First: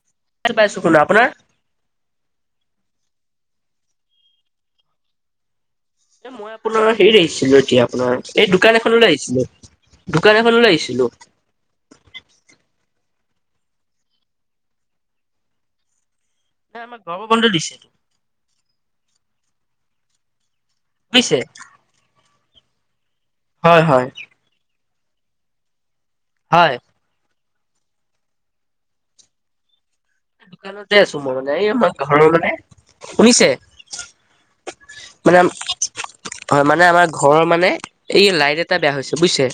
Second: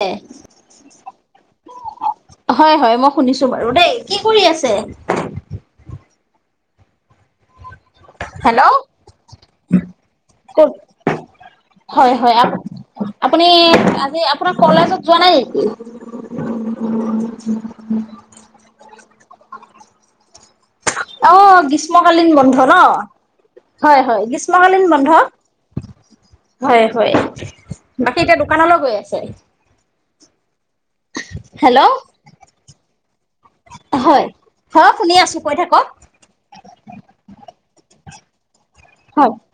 হয় [inaudible] পাইচো শুনা আপোনাৰ হয় হয় মই শুনিছো বাৰু দেই কি কৰি আছে এ মই আপোনাৰ হেৰি আহিছিলো এতিয়া আপোনাৰ এই হেল্ল' দোকান এখনলৈ আহিছিলো দোকান ক এখনলৈ আহিছিলো হয় হয় আপুনি আজি আপোনাৰ কলেজত যোৱা নাই নেকি ন আমাৰ গৰমৰ বন্ধ দিছেটো অ বুজিছে গ্ৰীষ্মকালীন বন্ধ ন হয় হয় গ্ৰী গ্ৰীষ্মকালীন বন্ধ হয় হয় বাকী এতিয়া দোকানলে গৈ আছে দোকানতে আছো মই মানে এই হেল্ল' আমাৰ ঘৰৰ মানে শুনিছে চব শুনি মানে আছো কৈ থাকক হয় মানে আমাৰ ঘৰৰ মানে এই লাইট এ এটা বেয়া হৈছে হয় বুজছে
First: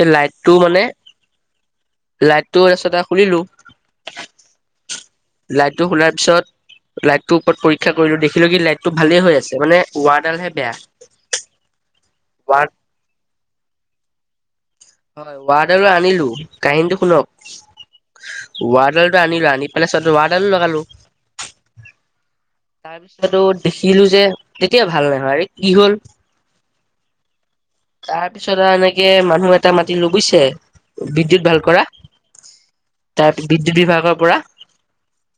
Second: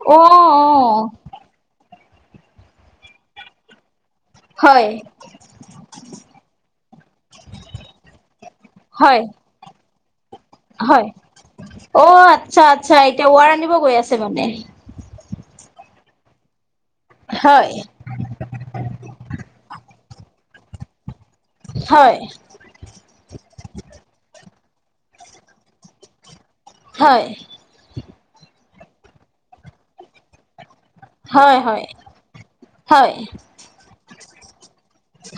এই অ অ লাইটটো মানে লাইট টো এশটা খুলিলো হয় লাইটটো খোলাৰ পিছত লাইটটোৰ ওপৰত পৰীক্ষা কৰিলো দেখিলো কি লাইটটো হয় ভালেই হৈ আছে মানে ৱাৰডালহে হয় বেয়া অ আচ্ছা ৱাৰ আচ্ছা এতিয়া ওৱাৰ আনিব গৈ আছে মানে হয় ৱাৰ্ডলো আনিলো কাহিনীটো হয় শুনক ৱাডালটো আনিলো আনি পেলাই ৱাডালো লগালো হয় তাৰ পিছতো দেখিলো যে তেতিয়া ভাল নহয় আৰে কি হল হয় তাৰ পিছত আৰু এনেকে মানুহ এটা মাতিলো বুজিছে বিদ্যুৎ হয় ভাল হয় কৰা হয় তাৰ বিদ্যুৎ বিভাগৰ পৰা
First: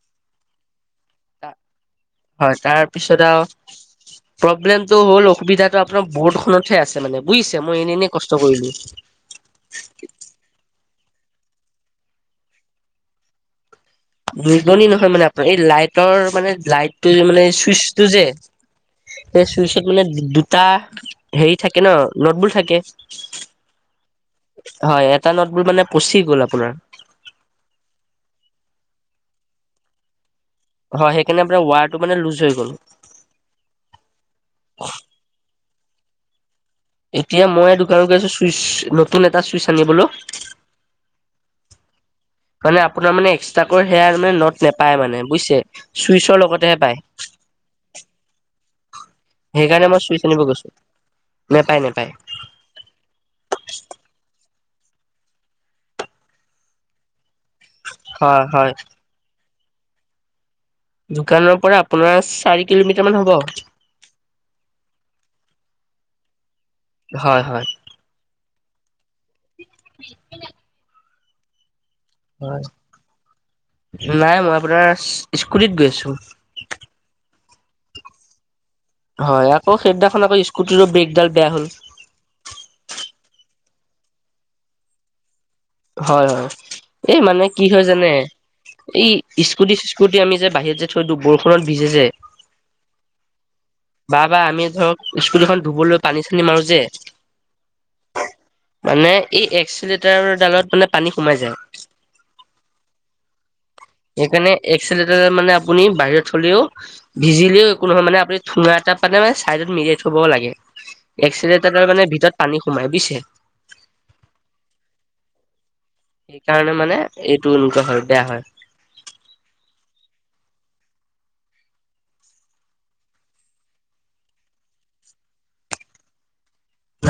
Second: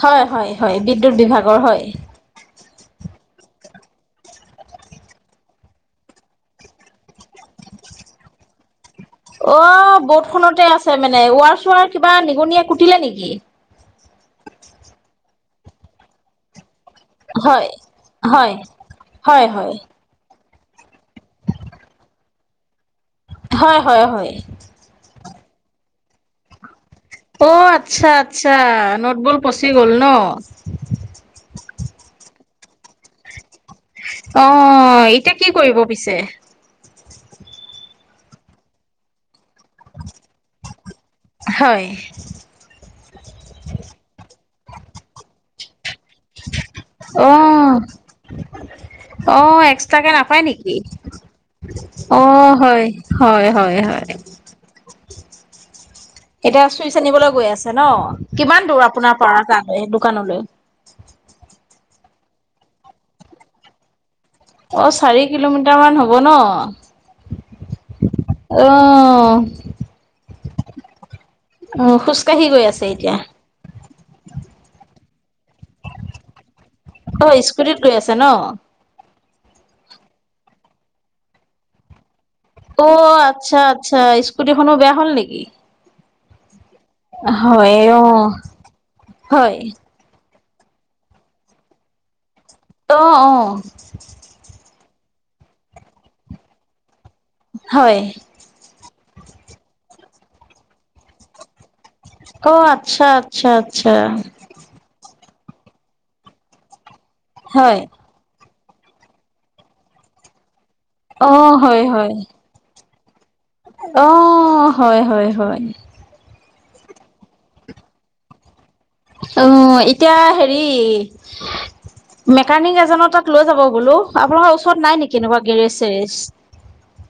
হয় হয় হয় বিদ্যুৎ বিভাগৰ হয় হয় তাৰপিছত আও প্ৰব্লেমটো হ'ল অসুবিধাটো আপোনাৰ বৰ্ডখনতহে আছে মানে বুজিছে মই এনে এনেই কষ্ট কৰিলো অ বৰ্টখনতে আছে মানে ৱাৰ চোৱাৰ কিবা নিগনিয়ে কুটিলে নেকি নিগনি নহয় মানে আপোনাৰ এই লাইটৰ মানে লাইট মানে হয় চুইচটো যে হয় হয় সেই হয় চুইচত মানে দু টা হেৰি থাকে নদবুল থাকে হয় হয় হয় হয় এটা নটবোল মানে পচি গ'ল আপোনাৰ অ আচ্ছা আচ্ছা নটবল পচি গ'ল ন হয় সেইকাৰণে আপোনাৰ ৱায়াৰটো মানে লুজ হৈ গ'ল অ এতিয়া কি কৰিব পিছে এতিয়া মই এটো কাম কৰি আছো চুইচ নতুন এটা চুইচ আনিবলৈ। হয়। মানে আপোনাৰ মানে এক্সট্ৰাকৈ সেয়াৰ মানে নট নোপায় মানে বুজিছে চুইচৰ লগতেহে পায়। অ অ', সেইকাৰণে মই এক্সট্ৰাকে চুইচ আনিব নাপায় গৈছো নেকি নেপায় নেপায় অ', হয়। হয় হয় হয়। এতিয়া চুইচ আনিবলৈ গৈ আছে ন হয় কিমান হয়। দূৰ আপোনাৰ পৰা তালৈ দোকানলৈ? দোকানৰ পৰা আপোনাৰ চাৰি কিলোমিটাৰ মান হ'ব। অঁ', চাৰি কিলোমিটাৰমান হ'ব ন। হয় হয়। আহ। [inaudible] অ', খোজকাঢ়ি হয় গৈ আছে এতিয়া? নাই মই আপোনাৰ স্কুটিত গৈ আছো। অ', স্কুটিত গৈ আছে ন? হয় আকৌ সেইদিনাখন আকৌ স্কুটিৰো ব্ৰেকডাল বেয়া হল। অ', আচ্ছা, আচ্ছা, স্কুটি খনো বেয়া হ'ল নেকি? হয় হয়, এই মানে কি হয় জানে এই হয় স্কুটি স্কুটি আমি যে বাহিৰত যে থৈ দিওঁ বৰষুত ভিজে যে অ', অ'। বা বা আমি ধৰক স্কুটি খন ধুবলৈ পানী চানী মাৰো যে। হয়। মানে এই এক্সলিটাৰ ডালত মানে পানী সোমাই যায়। অ', আচ্ছা আচ্ছা আচ্ছা। সেইকাৰণে এক্সলেটাৰদাল মানে আপুনি বাহিৰত হলেও ভিজিলেও হয় একো নহয় মানে আপুনি থোঙা এটা মানে মানে চাইডত মিৰিয়াই থব লাগে, অ হয় এক্সিলেটৰদালত মানে হয় ভিতৰত পানী সোমাই বুজিছে। অ', হয় হয় হয়। সেইকাৰণে মানে এইটো এনেকুৱা হয় বেয়া হয়। অ', এতিয়া হেৰি মেকানিক এজনৰ তাক লৈ যাব বোলো, আপোনালোকৰ ওচৰত নাই নেকি এনেকবা গেৰেজ চেৰেজ?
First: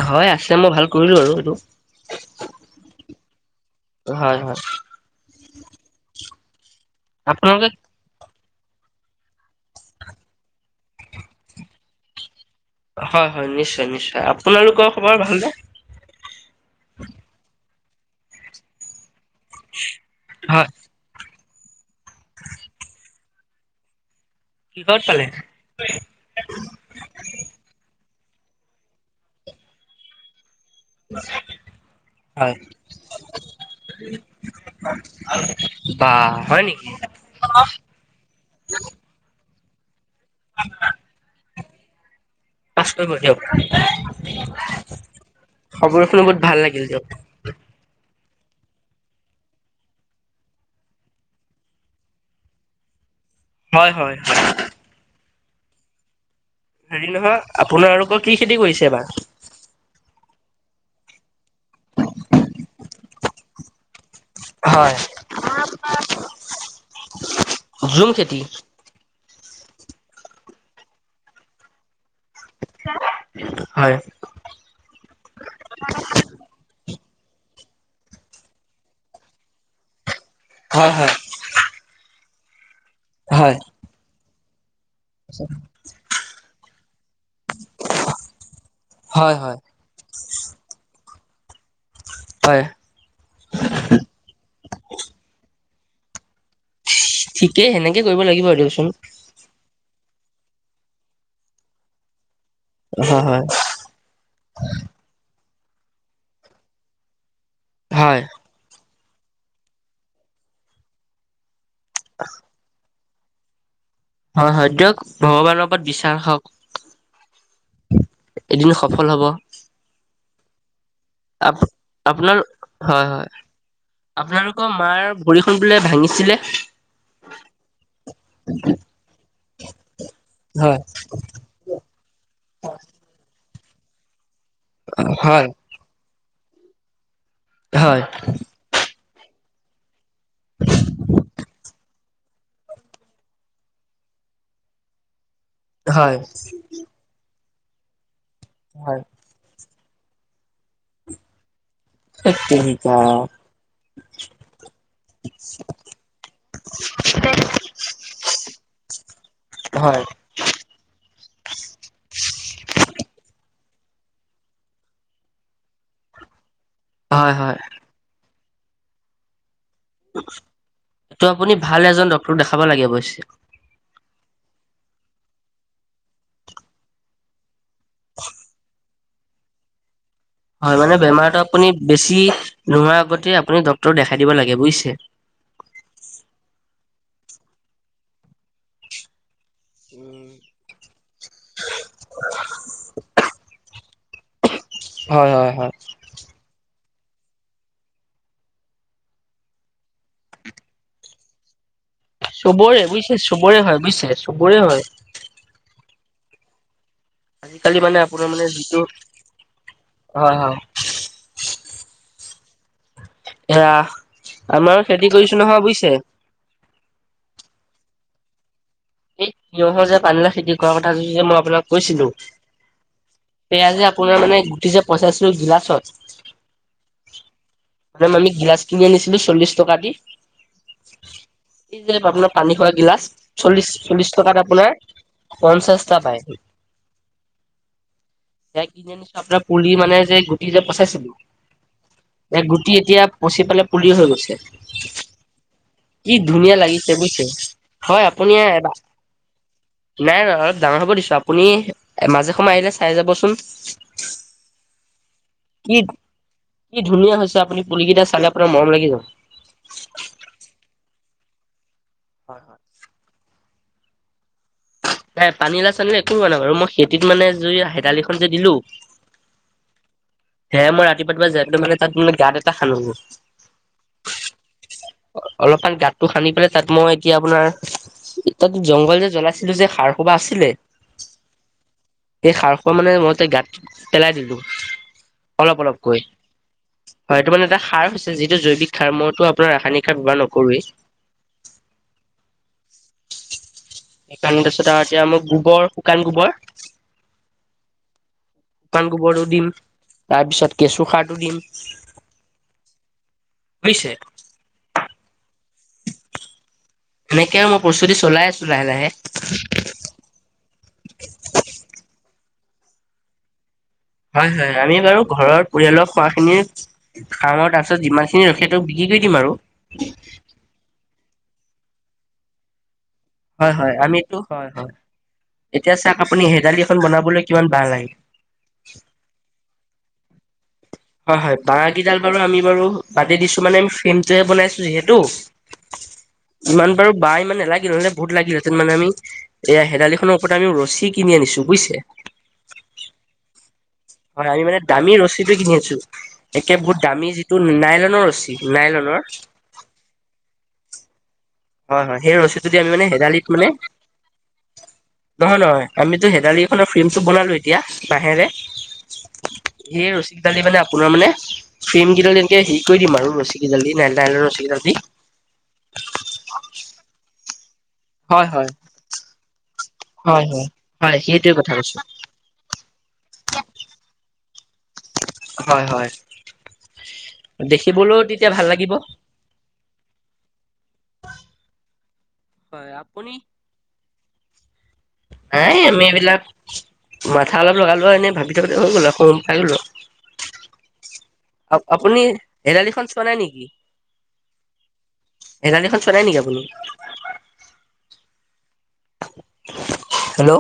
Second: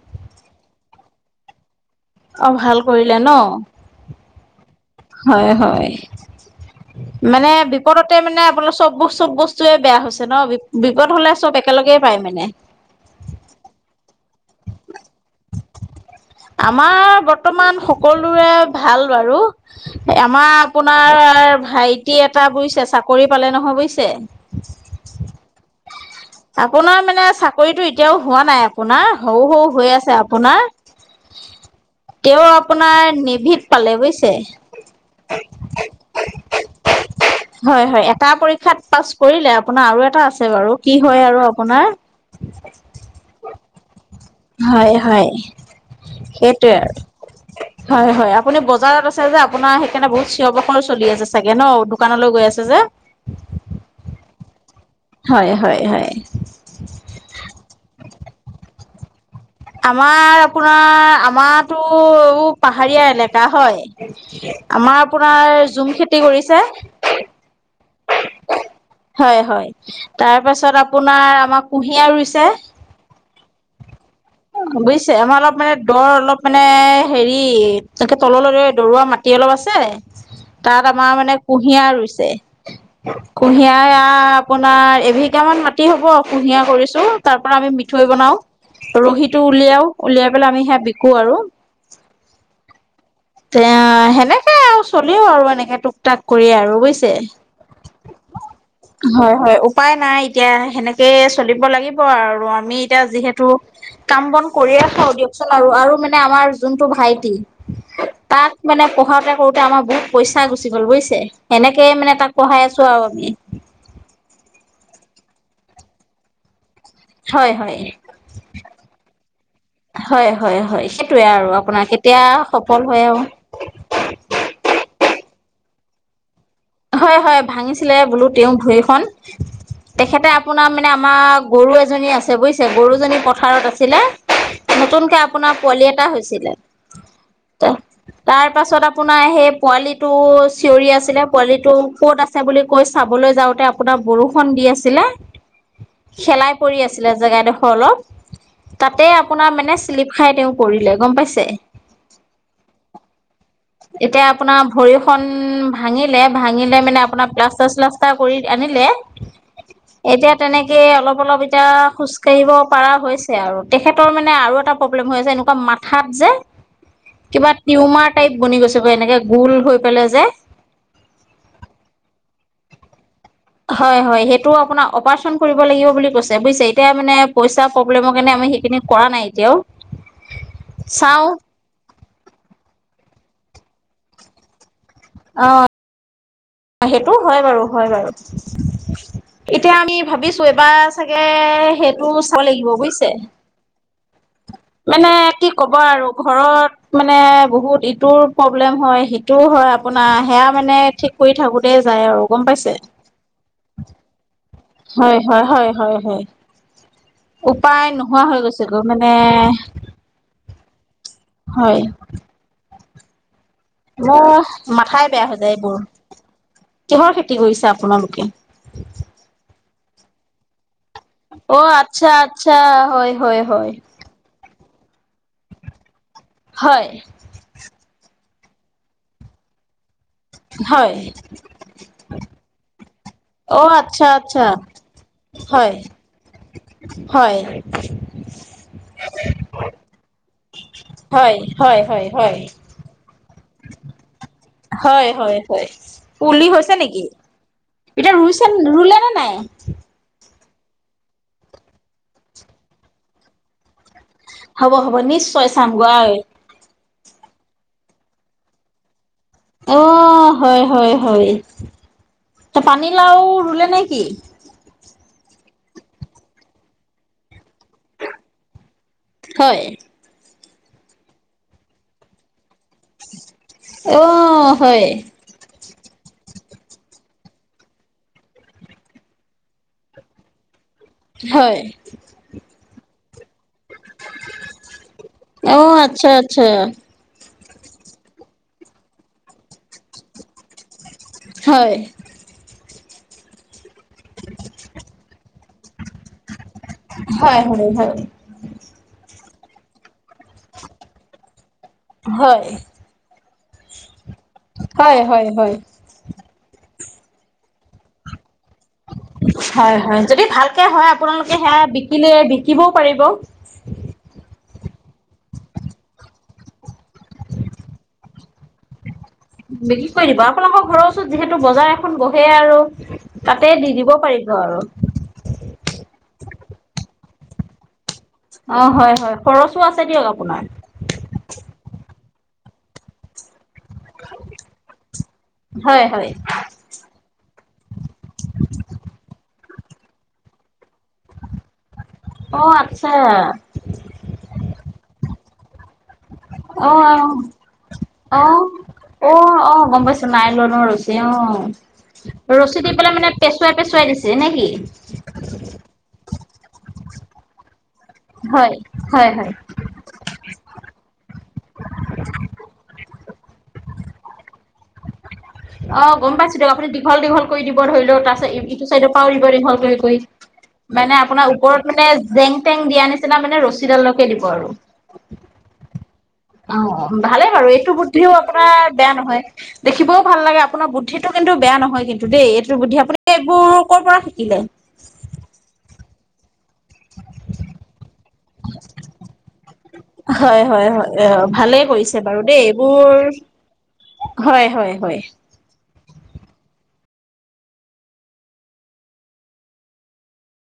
হয় আছে, মই ভাল কৰিলো আৰু সেইটো। অ', ভাল কৰিলে ন, হয় হয় হয় হয়। মানে আপোনালোকে বিপদত তে মানে আপোনালোকৰ চব চব বস্তুৱে বেয়া হৈছে ন, বিপদ হলে চব একেলগে পায় মানে। হয় হয় নিশ্চয় নিশ্চয়, আপোনালোকৰ খবৰ ভালনে? আমাৰ বৰ্তমান সকলোৰে ভাল বাৰু, আমাৰ হয় আপোনাৰ ভাইটি এটা বুজিছে চাকৰি পালে নহয় বুজিছে। কিহত পালে? আপোনাৰ মানে চাকৰিতটো এতিয়াও হোৱা নাই, আপোনাৰ সৰু সৰু হৈ আছে আপোনাৰ। [inaudible] তেওঁ হয় আপোনাৰ নেভিত পালে বুজিছে। বাহ', হয় নেকি? হয় হয়, এটা পৰীক্ষাত পাছ কৰিলে, আপোনাৰ আৰু এটা আছে বাৰু। কি হয় আৰু আপোনাৰ পাচ কৰিব দিয়ক। হয় হয়, খবৰ শুনি বহুত ভাল সেইটোৱে লাগিল দিয়ক আৰু। হয় হয়, আপুনি বজাৰত আছে যে আপোনাৰ সেইকাৰণে বহুত চিঞৰ বাখৰ চলি আছে চাগে ন, দোকানলৈ গৈ আছে যে। হয় হয়। হয় হয় হয়। হেৰি নহয় আপোনালোকৰ কি খেতি কৰিছে এইবাৰ? আমাৰ আপোনাৰ আমাতো পাহাৰীয়া এলেকা হয়। হয়, আমাৰ আপোনাৰ জুম খেতি কৰিছে। জুম খেতি। হয় হয়, তাৰ পাছত আপোনাৰ আমাৰ কুঁহিয়াৰ ৰুইছে। হয়। বুজিছে আমাৰ অলপ মানে দৰ অলপ মানে হেৰি এনেকে তললৈ দৰুৱা মাটি অলপ আছে। [unintelligible] তাত আমাৰ মানে কুঁহিয়াৰ ৰুইছে। হয় কুঁহিয়াৰ আপোনাৰ দুবিঘামান মাটি হ'ব কুঁহিয়াৰ কৰিছোঁ, তাৰ পৰা আমি মিঠৈ বনাওঁ। হয় ৰহীটো হয় উলিয়াও উলিয়াই পেলাই আমি সেয়া বিক্ৰো আৰু হয়। এ সেনেকে আৰু চলিও আৰু এনেকে টুক টাক কৰি আৰু বুইছে। ঠিকেই সেনেকে কৰিব লাগিব দিয়চোন। হয় হয় উপায় নাই এতিয়া সেনেকে চলিব লাগিব আৰু আমি এতিয়া হয় যিহেতু হয় কাম বন কৰি খাওঁ দিয়কচোন আৰু আৰু মানে আমাৰ যোনটো ভাইটি হয়। তাক মানে পঢ়াওঁতে কৰোতে আমাৰ বহুত পইচা গুচি গ'ল বুইছে। সেনেকে মানে তাক পঢ়াই আছো আৰু আমি। হয় হয় দিয়ক ভগৱানৰ ওপৰত বিশ্বাস ৰাখক। হয় হয়, এদিন সফল হব হয় হয় হয়। সেইটোৱে আৰু আপ আপোনাৰ কেতিয়া সফল হয় আও। আপোনালোকৰ মাৰ ভৰিখন বোলে ভাঙিছিলে? হয় হয় ভাঙিছিলে বোলো তেওঁ ভৰিখন। তেখেতে আপোনাৰ হয় মানে আমাৰ গৰু এজনী আছে বুইছে গৰুজনী পথাৰত আছিলে। নতুনকে হয় আপোনাৰ পোৱালি এটা হৈছিলে, হয় হয় তাৰ পাছত আপোনাৰ সেই পোৱালিটো চিঞৰি আছিলে পোৱালি তৌ ক'ত আছে বুলি কৈ চাবলৈ যাওঁতে আপোনাৰ বৰষুণ দি আছিলে। হয় খেলাই পৰি আছিলে জেগাডোখৰ অলপ, তাতে আপোনাৰ মানে শ্লিপ খাই তেওঁ পৰিলে গম পাইছে। থেৎত তেৰিকা। এতিয়া আপোনাৰ ভৰি খন ভাঙিলে ভাঙিলে মানে আপোনাৰ প্লাষ্টাৰ চ্লাচ প্লাষ্টাৰ কৰি আনিলে। হয়। এতিয়া তেনেকে অলপ অলপ এতিয়া খোজকাঢ়িব পাৰা হৈছে আৰু তেখেতৰ মানে আৰু এটা প্ৰব্লেম হৈ আছে এনেকুৱা মাথাত যে কিবা হয় টিউমাৰ টাইপ বনি গৈছে এনেকে গোল হৈ পেলাই যে এইটো আপুনি ভাল এজন ডাক্তৰ দেখাব লাগে অৱশ্যে। হয় হয় সেইটো আপোনাক অপাৰচন কৰিব লাগিব বুলি কৈছে বুইছে, এতিয়া মানে পইচা প্ৰব্লেম কাৰণে সেইখিন কৰা নাই এতিয়াও। হয় মানে চাওঁ বেমাৰতটো আপুনি বেছি নোহোৱাৰ আপত্তি আপুনি ডক্তৰক দেখাই দিব লাগে বুইছে। অৱ। সেইটোও হয় বাৰু হয় বাৰু। এতিয়া আমি ভাবিছো, এবাৰ চাগে সেইটো চাব লাগিব, বুজিছে? [unintelligible] মানে হয় কি হয় হয়। কবা আৰু ঘৰত [unintelligible] মানে বহুত ইটোৰ প্ৰব্লেম হয়, সিটোৰ হয় আপোনাৰ সেয়া মানে ঠিক কৰি থাকো [unintelligible] [unintelligible] যায় আৰু। চবৰে বুজিছে, চবৰে হয় বুজিছে, চবৰে হয়। [inaudible] হয়-হয়-হয়-হয়-হয় [inaudible] আজিকালি উপায় মানে নোহোৱা হৈ গৈছে গৈ মানে [unintelligible] হয়-হয় [unintelligible] হয়। [inaudible] এয়া মই আমাৰো খেতি মাথাই বেয়া কৰিছো হৈ যায় নহয় এইবোৰ। বুজিছে। [inaudible] কিহৰ খেতি কৰিছে আপোনালোকে? এই তিঁয়হৰ যে পানীলাউ খেতি কৰা কথা যে মই অ আপোনাক কৈছিলো আচ্ছা [inaudible] আচ্ছা হয় হয় সেয়া হয় যে আপোনাৰ মানে গুটি যে পচাইছিলো গিলাছত [unintelligible] হয়। [unintelligible] [unintelligible] মেম আমি গিলাচ কিনি আনিছিলো চল্লিশ টকা দি। হয় [inaudible] এই যে আপোনাৰ পানী খোৱা গিলাচ অ চল্লিশ আচ্ছা চল্লিশ টকাত আচ্ছা আপোনাৰ হয় পঞ্চাছটা পায়। [inaudible] হয় যসেয়া কিনি আনিছো আপোনাৰ পুলি মানে যে গুটি যে পচাইছিলো [unintelligible] হয় হয় হয় হয় এয়া [unintelligible] গুটি এতিয়া পচি পেলাই পুলি হৈ গৈছে। [unintelligible] হয়-হয়-হয়। কি পুলি ধুনীয়া হৈছে লাগিছে নেকি? বুজিছে। [unintelligible] হয় এতিয়া আপুনি ৰুইছে [unintelligible] এবাৰ ৰুলে নে নাই? নাই ৰুৱা, অলপ ডাঙৰ হ'ব দিছো আপুনি মাজে সময় আহিলে চাই যাব চোন। [unintelligible] হ'ব-হ'ব নিশ্চয় চাম গৈ [unintelligible] কি ধুনীয়া হৈছে আপুনি পুলিকেইটা চালে আপোনাৰ মৰম লাগি যাব। [unintelligible] অ, হয়-হয়-হয়। পানীলাও ৰুলে নে কি? [unintelligible] নাই পানীলাও-চানীলাও একো ৰুৱা নাই বাৰু মই খেতিত মানে জই [unintelligible] হেতালিখন যে দিলো [inaudible] হয়। সেয়াই মই ৰাতিপুৱা-ৰাতিপুৱা যায় পেলাই মানে তাত মানে গাত এটা খান্ধো গে [unintelligible] অঁ! হয়। [unintelligible] অলপমান গাতটো খান্ধি পেলাই তাত মই এতিয়া আপোনাৰ এ [unintelligible] তাত জংঘল যে জ্বলাইছিলো যে সাৰ সোপা আছিলে হয়। সেই সাৰ সোপা মানে মই গাত পেলাই দিলো, অ অলপ-অলপকৈ। আচ্ছা আচ্ছা [inaudible] হয় এইটো মানে এটা সাৰ হৈছে যিটো জৈৱিক সাৰ। মইতো আপোনাৰ ৰাসায়নিক সাৰ ব্যৱহাৰ নকৰোৱেই। [unintelligible] হয়। [inaudible] [inaudible] সেইকাৰণে তাৰপাছত আৰু এতিয়া মই গোবৰ শুকান গোবৰ [unintelligible] হয়-হয়-হয় [inaudible] শুকান গোবৰটো দিম, তাৰ পিছত কেঁচু সাৰটো দিম। [unintelligible] হয়। হৈছে [unintelligible] হয়-হয়-হয়। [inaudible] এনেকে আৰু মই প্ৰস্তুতি চলাই আছো লাহে-লাহে। [inaudible] হয়-হয়। যদি ভালকে হয় আপোনালোকে সেয়া বিকিলে বিকিবও পাৰিব। [unintelligible] হয়-হয়, আমি বাৰু ঘৰৰ পৰিয়ালৰ খোৱাখিনি খাম আৰু তাৰপিছত যিমানখিনি [unintelligible] [unintelligible] বাকীখিনি তেখেতক বিক্ৰী কৰি দিম আৰু। বিক্ৰী কৰি দিব। আপোনালোকৰ ঘৰৰ ওচৰত যিহেতু বজাৰ এখন বহে আৰু [unintelligible] হয় তাতে দি হয় আমি দিব এইটো পাৰিব হয় আৰু। হয় [inaudible] এতিয়া চাওক আপুনি, হেদালি এখন বনাবলৈ কিমান বাহ লাগে। অ হয়, হয় খৰচো আছে দিয়ক আপোনাৰ। হয়, হয় বাহ কিডাল বাৰু আমি বাৰু বাদে দিছো মানে ফিমটোহে বনাইছো যিহেতু, হয় হয় ইমান বাৰু বাহ ইমান নেলাগিল। বহুত লাগিল হেঁতেন মানে-আমি এয়া হেদালিখনৰ ওপৰত আমি ৰছী কিনি আনিছো বুজিছে। অ আচ্ছা! মানে, আমি মানে দামী ৰচিটো কিনি আনিছো। একে বহুত দামী অ যিটো নাইলনৰ ৰছী, নাইলনৰ নাইলন ৰছী অ, হয় হয় সেই ৰছীটো ৰছী আমি দি পেলাই মানে হেদালিত পেচুৱাই পেচুৱাই দিছে নেকি? নহয়, নহয় আমিতো হেদালিখনৰ ফ্ৰেমটো বনালো এতিয়া বাঁহেৰে। হয়, হয়, হয়। সেই ৰছী দালি মানে আপোনাৰ মানে ফ্ৰেম কিডাল এনেকে হেৰি কৰি দিম আৰু, ৰছীকেইডাল দি নাইলন ৰছী কেইডাল দি। অ গম পাইছো দিয়ক, আপুনি দীঘল দীঘল কৰি দিব ধৰি লও হয় হয় তাৰপিছত ইটো চাইডৰ পৰাও দিব দীঘল কৰি হয় হয় মানে, হয় আপোনাৰ সেইটোৱে কথা ওপৰত কৈছো মানে জেং-তেং দিয়া নিচিনা মানে ৰছীডালকে দিব আৰু। হয়, হয়! অ ভালে বাৰু, এইটো দেখিবলৈও বুদ্ধিও তেতিয়া ভাল আপোনাৰ লাগিব বেয়া নহয়। দেখিবও ভাল লাগে, আপোনাৰ বুদ্ধিটো কিন্তু বেয়া নহয় কিন্তু। দেই এইটো বুদ্ধি, আপুনি এইবোৰ ক'ৰ পৰা শিকিলে? নাই, আমি এইবিলাক মাথা অলপ লগালো আও এনে ভাবি থকাতে হৈ গ'ল আও। [unintelligible] পাই গলোঁ। হয়, হয়, হয়, অ! ভালে আপুনি কৰিছে বাৰু দেই! হেৰালিখন এইবোৰ চোৱা নাই নেকি হয়, হয়, হয়! সেই গাড়ীখন চলাই নেকি আপুনি? হেল্ল'